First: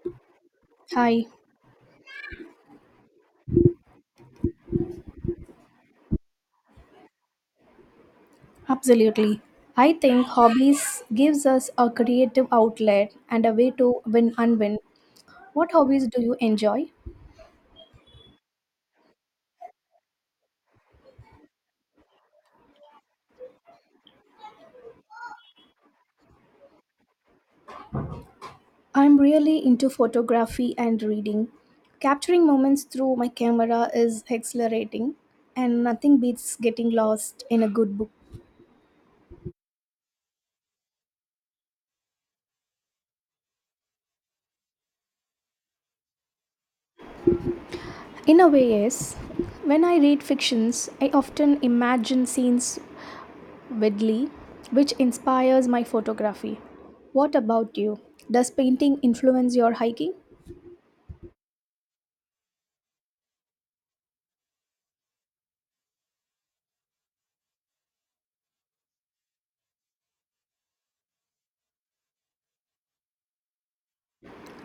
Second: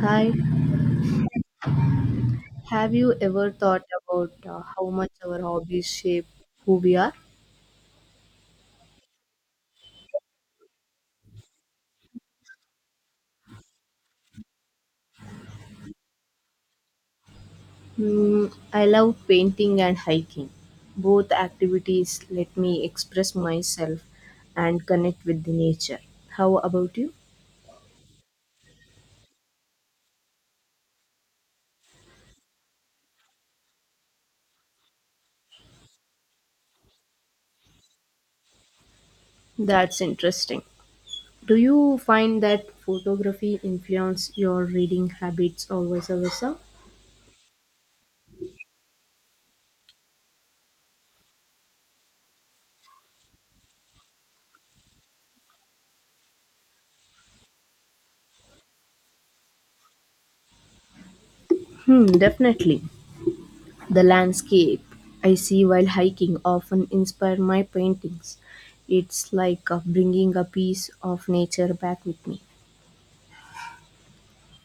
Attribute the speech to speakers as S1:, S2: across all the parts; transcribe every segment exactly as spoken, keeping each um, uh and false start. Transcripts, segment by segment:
S1: Hi,
S2: Hi,
S1: have you ever thought about uh, how much our hobbies shape who we are?
S2: absolutely. I think hobbies gives us a creative outlet and a way to win and win. What hobbies do you enjoy?
S1: Mm, I love painting and hiking. Both activities let me express myself and connect with the nature. How about you?
S2: I'm really into photography and reading. Capturing moments through my camera is exhilarating, and nothing beats getting lost in a good book.
S1: That's interesting. Do you find that photography influence your reading habits or vice versa?
S2: In a way, yes. When I read fictions, I often imagine scenes vividly, which inspires my photography. What about you? Does painting influence your hiking?
S1: Hmm, definitely. The landscape I see while hiking often inspire my paintings. It's like uh, bringing a piece of nature back with me.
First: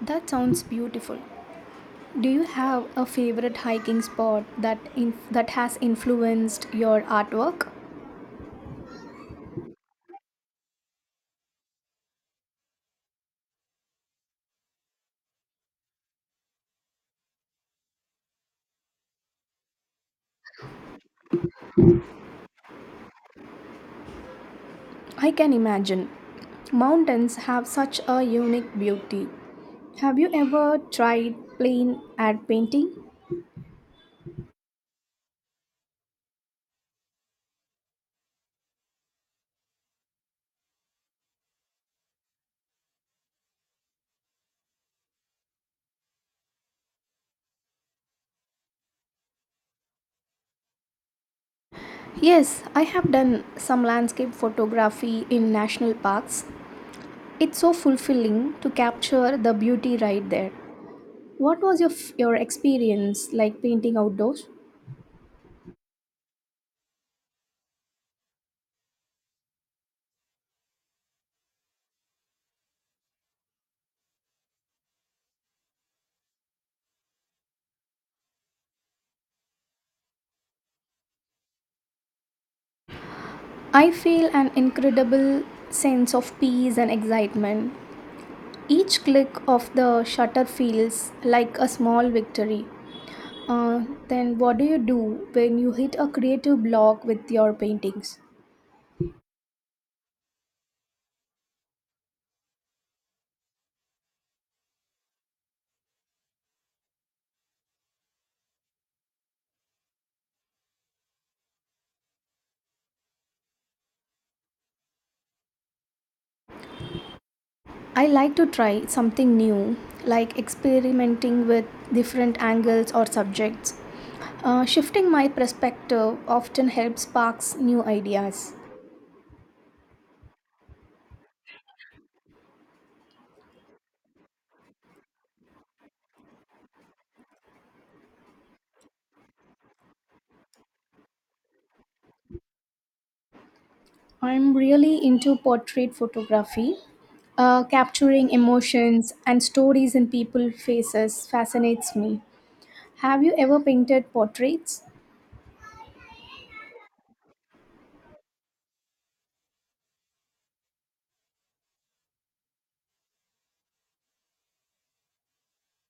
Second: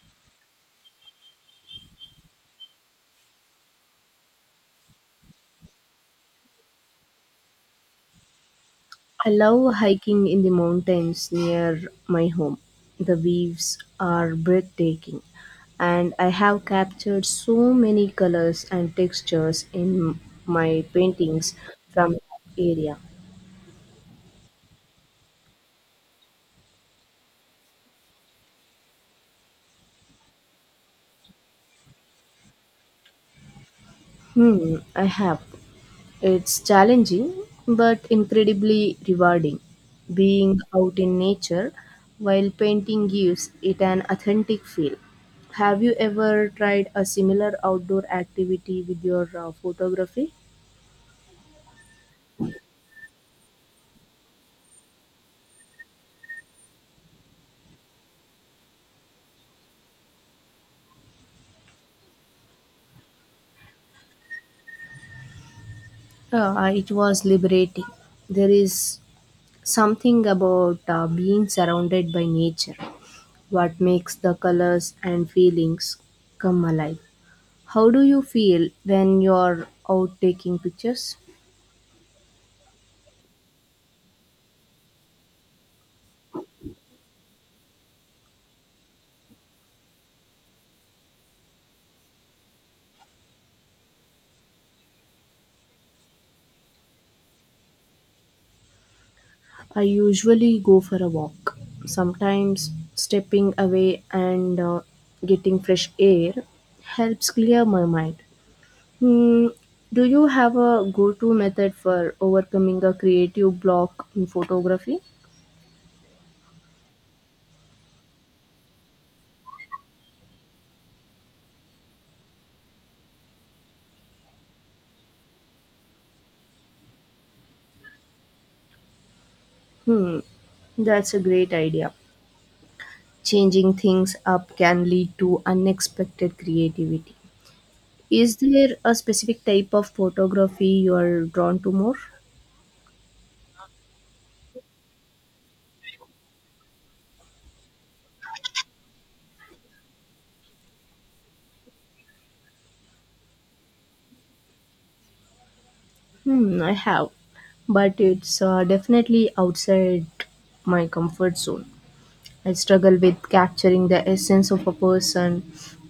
S2: That sounds beautiful. Do you have a favorite hiking spot that in, that has influenced your artwork?
S1: I love hiking in the mountains near my home. The views are breathtaking, and I have captured so many colors and textures in my paintings from that area.
S2: I can imagine. Mountains have such a unique beauty. Have you ever tried plain ad painting?
S1: Hmm, I have. It's challenging but incredibly rewarding. Being out in nature while painting gives it an authentic feel. Have you ever tried a similar outdoor activity with your uh, photography?
S2: Yes, I have done some landscape photography in national parks. It's so fulfilling to capture the beauty right there. What was your f- your experience like painting outdoors?
S1: Uh, it was liberating. There is something about uh, being surrounded by nature, what makes the colors and feelings come alive. How do you feel when you're out taking pictures?
S2: I feel an incredible sense of peace and excitement. Each click of the shutter feels like a small victory. Uh, then, what do you do when you hit a creative block with your paintings?
S1: I usually go for a walk, sometimes stepping away and uh, getting fresh air helps clear my mind. Hmm, do you have a go to method for overcoming a creative block in photography?
S2: I like to try something new, like experimenting with different angles or subjects. Uh, shifting my perspective often helps sparks new ideas.
S1: Hmm, that's a great idea. Changing things up can lead to unexpected creativity. Is there a specific type of photography you are drawn to more?
S2: I'm really into portrait photography. Uh, capturing emotions and stories in people's faces fascinates me. Have you ever painted portraits?
S1: Hmm, I have, but it's uh, definitely outside my comfort zone. I struggle with capturing the essence of a person.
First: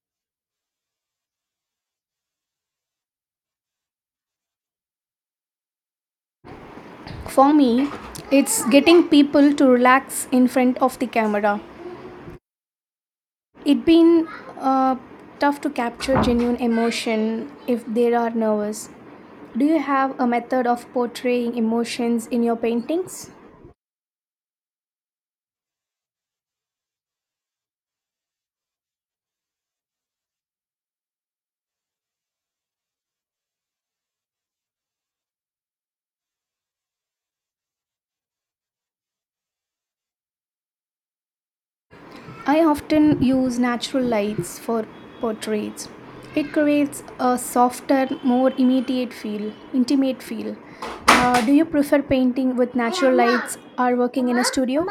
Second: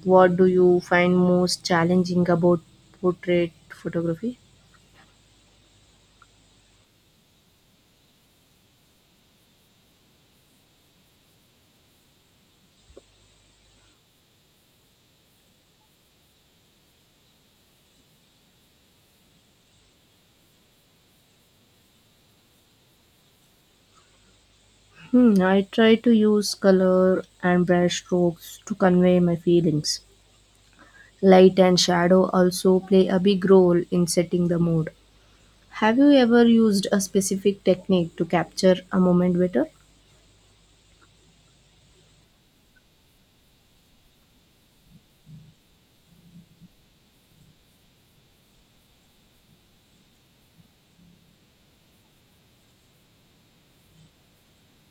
S1: What do you find most challenging about portrait photography?
S2: For me, it's getting people to relax in front of the camera. It's been uh, tough to capture genuine emotion if they are nervous. Do you have a method of portraying emotions in your paintings?
S1: Hmm, I try to use color and brush strokes to convey my feelings. Light and shadow also play a big role in setting the mood. Have you ever used a specific technique to capture a moment better?
S2: I often use natural lights for portraits. It creates a softer, more immediate feel, intimate feel. Uh, do you prefer painting with natural lights or working in a studio?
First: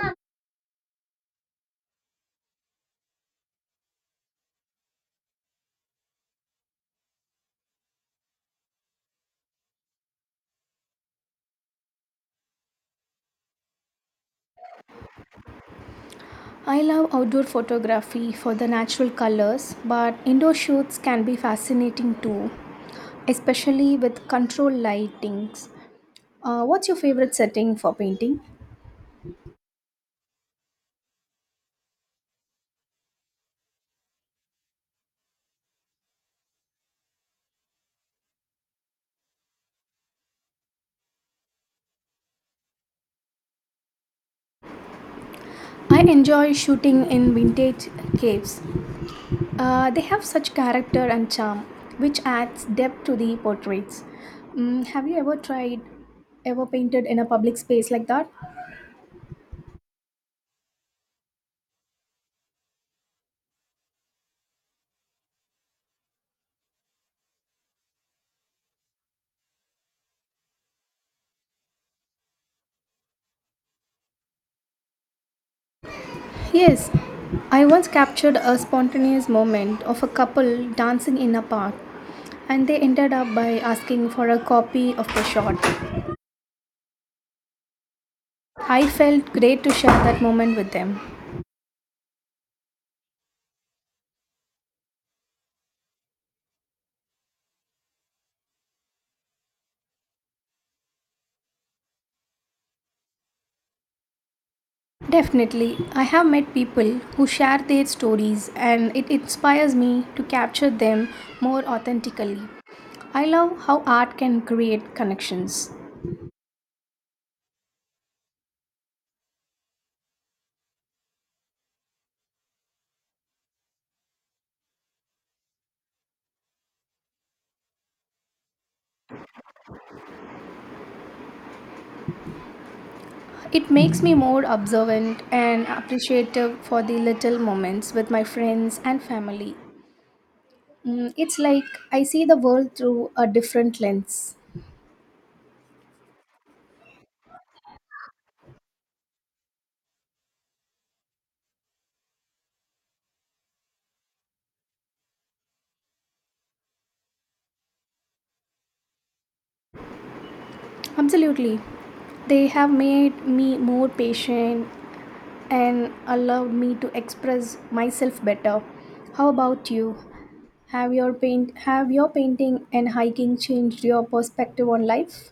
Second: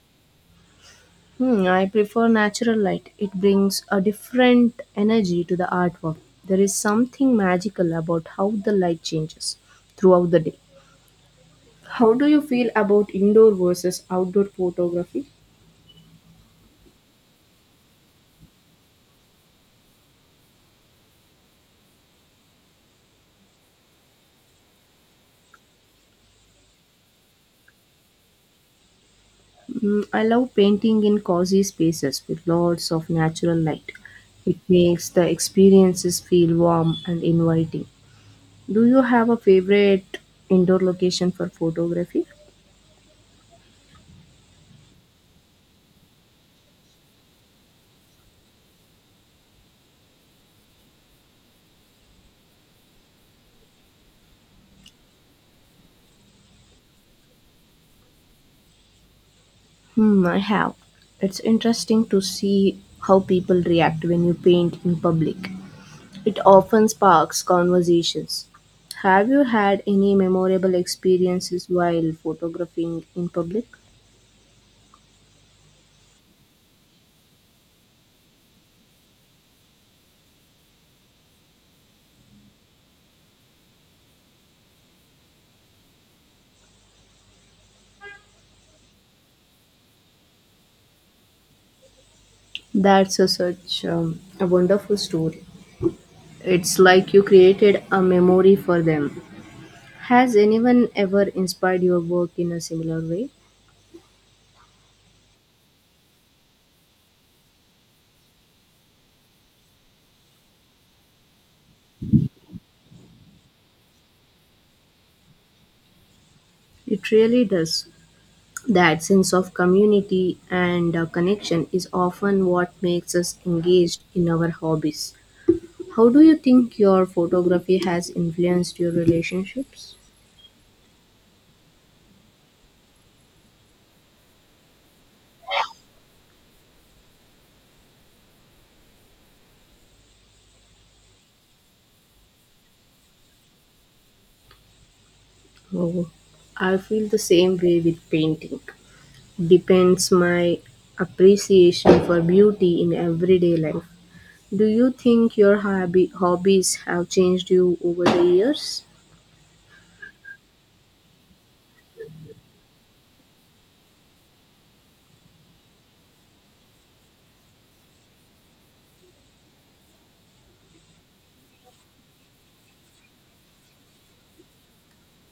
S1: Hmm, I prefer natural light. It brings a different energy to the artwork. There is something magical about how the light changes throughout the day. How do you feel about indoor versus outdoor photography?
S2: I love outdoor photography for the natural colors, but indoor shoots can be fascinating too, especially with controlled lightings. Uh, what's your favorite setting for painting?
S1: Mm, I love painting in cozy spaces with lots of natural light. It makes the experiences feel warm and inviting. Do you have a favorite indoor location for photography?
S2: I enjoy shooting in vintage caves. Uh, they have such character and charm, which adds depth to the portraits. Mm, have you ever tried, ever painted in a public space like that?
S1: Hmm, I have. It's interesting to see how people react when you paint in public. It often sparks conversations. Have you had any memorable experiences while photographing in public?
S2: Yes, I once captured a spontaneous moment of a couple dancing in a park, and they ended up by asking for a copy of the shot. I felt great to share that moment with them.
S1: That's a, such um, a wonderful story. It's like you created a memory for them. Has anyone ever inspired your work in a similar way?
S2: Definitely, I have met people who share their stories, and it inspires me to capture them more authentically. I love how art can create connections.
S1: It really does. That sense of community and uh, connection is often what makes us engaged in our hobbies. How do you think your photography has influenced your relationships?
S2: It makes me more observant and appreciative for the little moments with my friends and family. Mm, it's like I see the world through a different lens.
S1: Oh, I feel the same way with painting. Depends my appreciation for beauty in everyday life. Do you think your hobby, hobbies have changed you over the years?
S2: Absolutely. They have made me more patient and allowed me to express myself better. How about you? Have your paint have your painting and hiking changed your perspective on life?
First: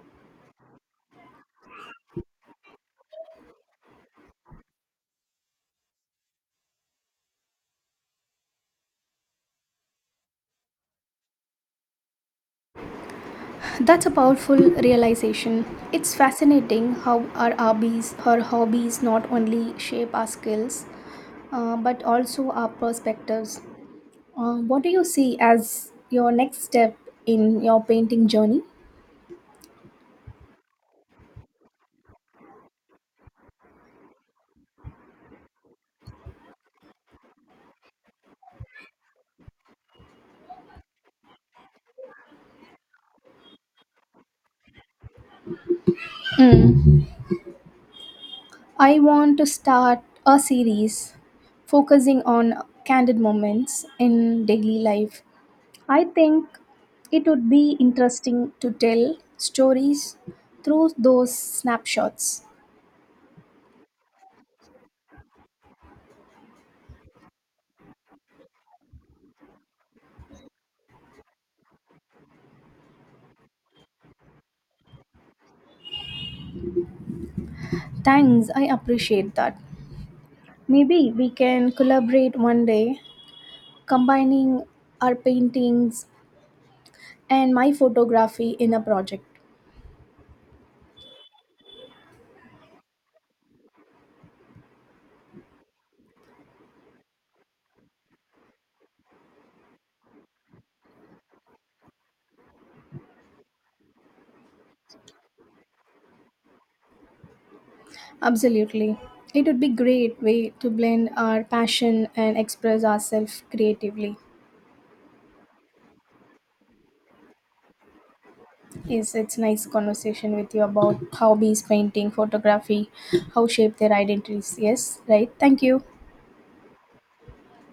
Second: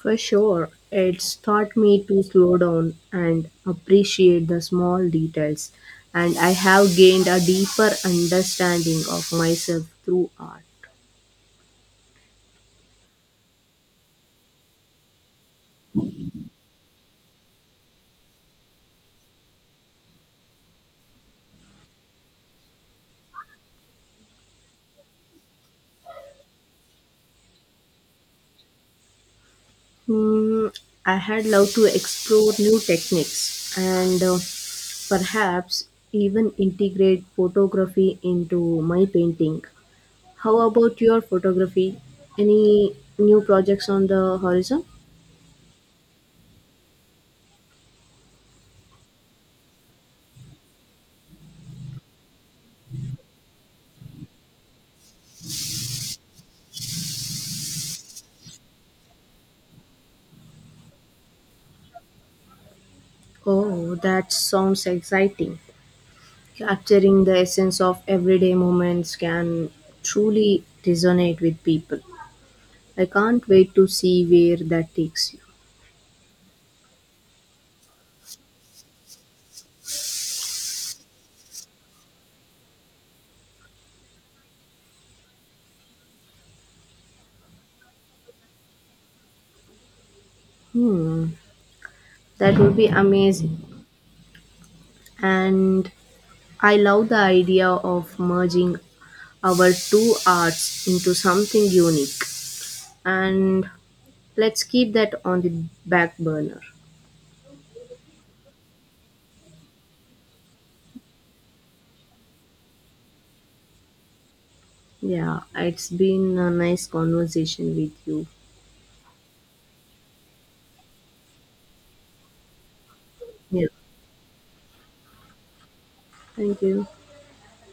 S1: For sure, it's taught me to slow down and appreciate the small details, and I have gained a deeper understanding of myself through art.
S2: That's a powerful realization. It's fascinating how our hobbies, our hobbies not only shape our skills, uh, but also our perspectives. Uh, what do you see as your next step in your painting journey?
S1: Hmm, I had loved to explore new techniques and uh, perhaps even integrate photography into my painting. How about your photography? Any new projects on the horizon?
S2: Mm. I want to start a series focusing on candid moments in daily life. I think it would be interesting to tell stories through those snapshots.
S1: Oh, that sounds exciting. Capturing the essence of everyday moments can truly resonate with people. I can't wait to see where that takes you.
S2: Thanks, I appreciate that. Maybe we can collaborate one day, combining our paintings and my photography in a project.
S1: Hmm, that would be amazing. And I love the idea of merging our two arts into something unique. And let's keep that on the back burner.
S2: Absolutely. It would be great way to blend our passion and express ourselves creatively.
S1: Yeah, it's been a nice conversation with you.
S2: Yes, it's nice conversation with you about hobbies, painting, photography, how
S1: Yeah,
S2: shape their identities. Yes, right. Thank you.
S1: thank you.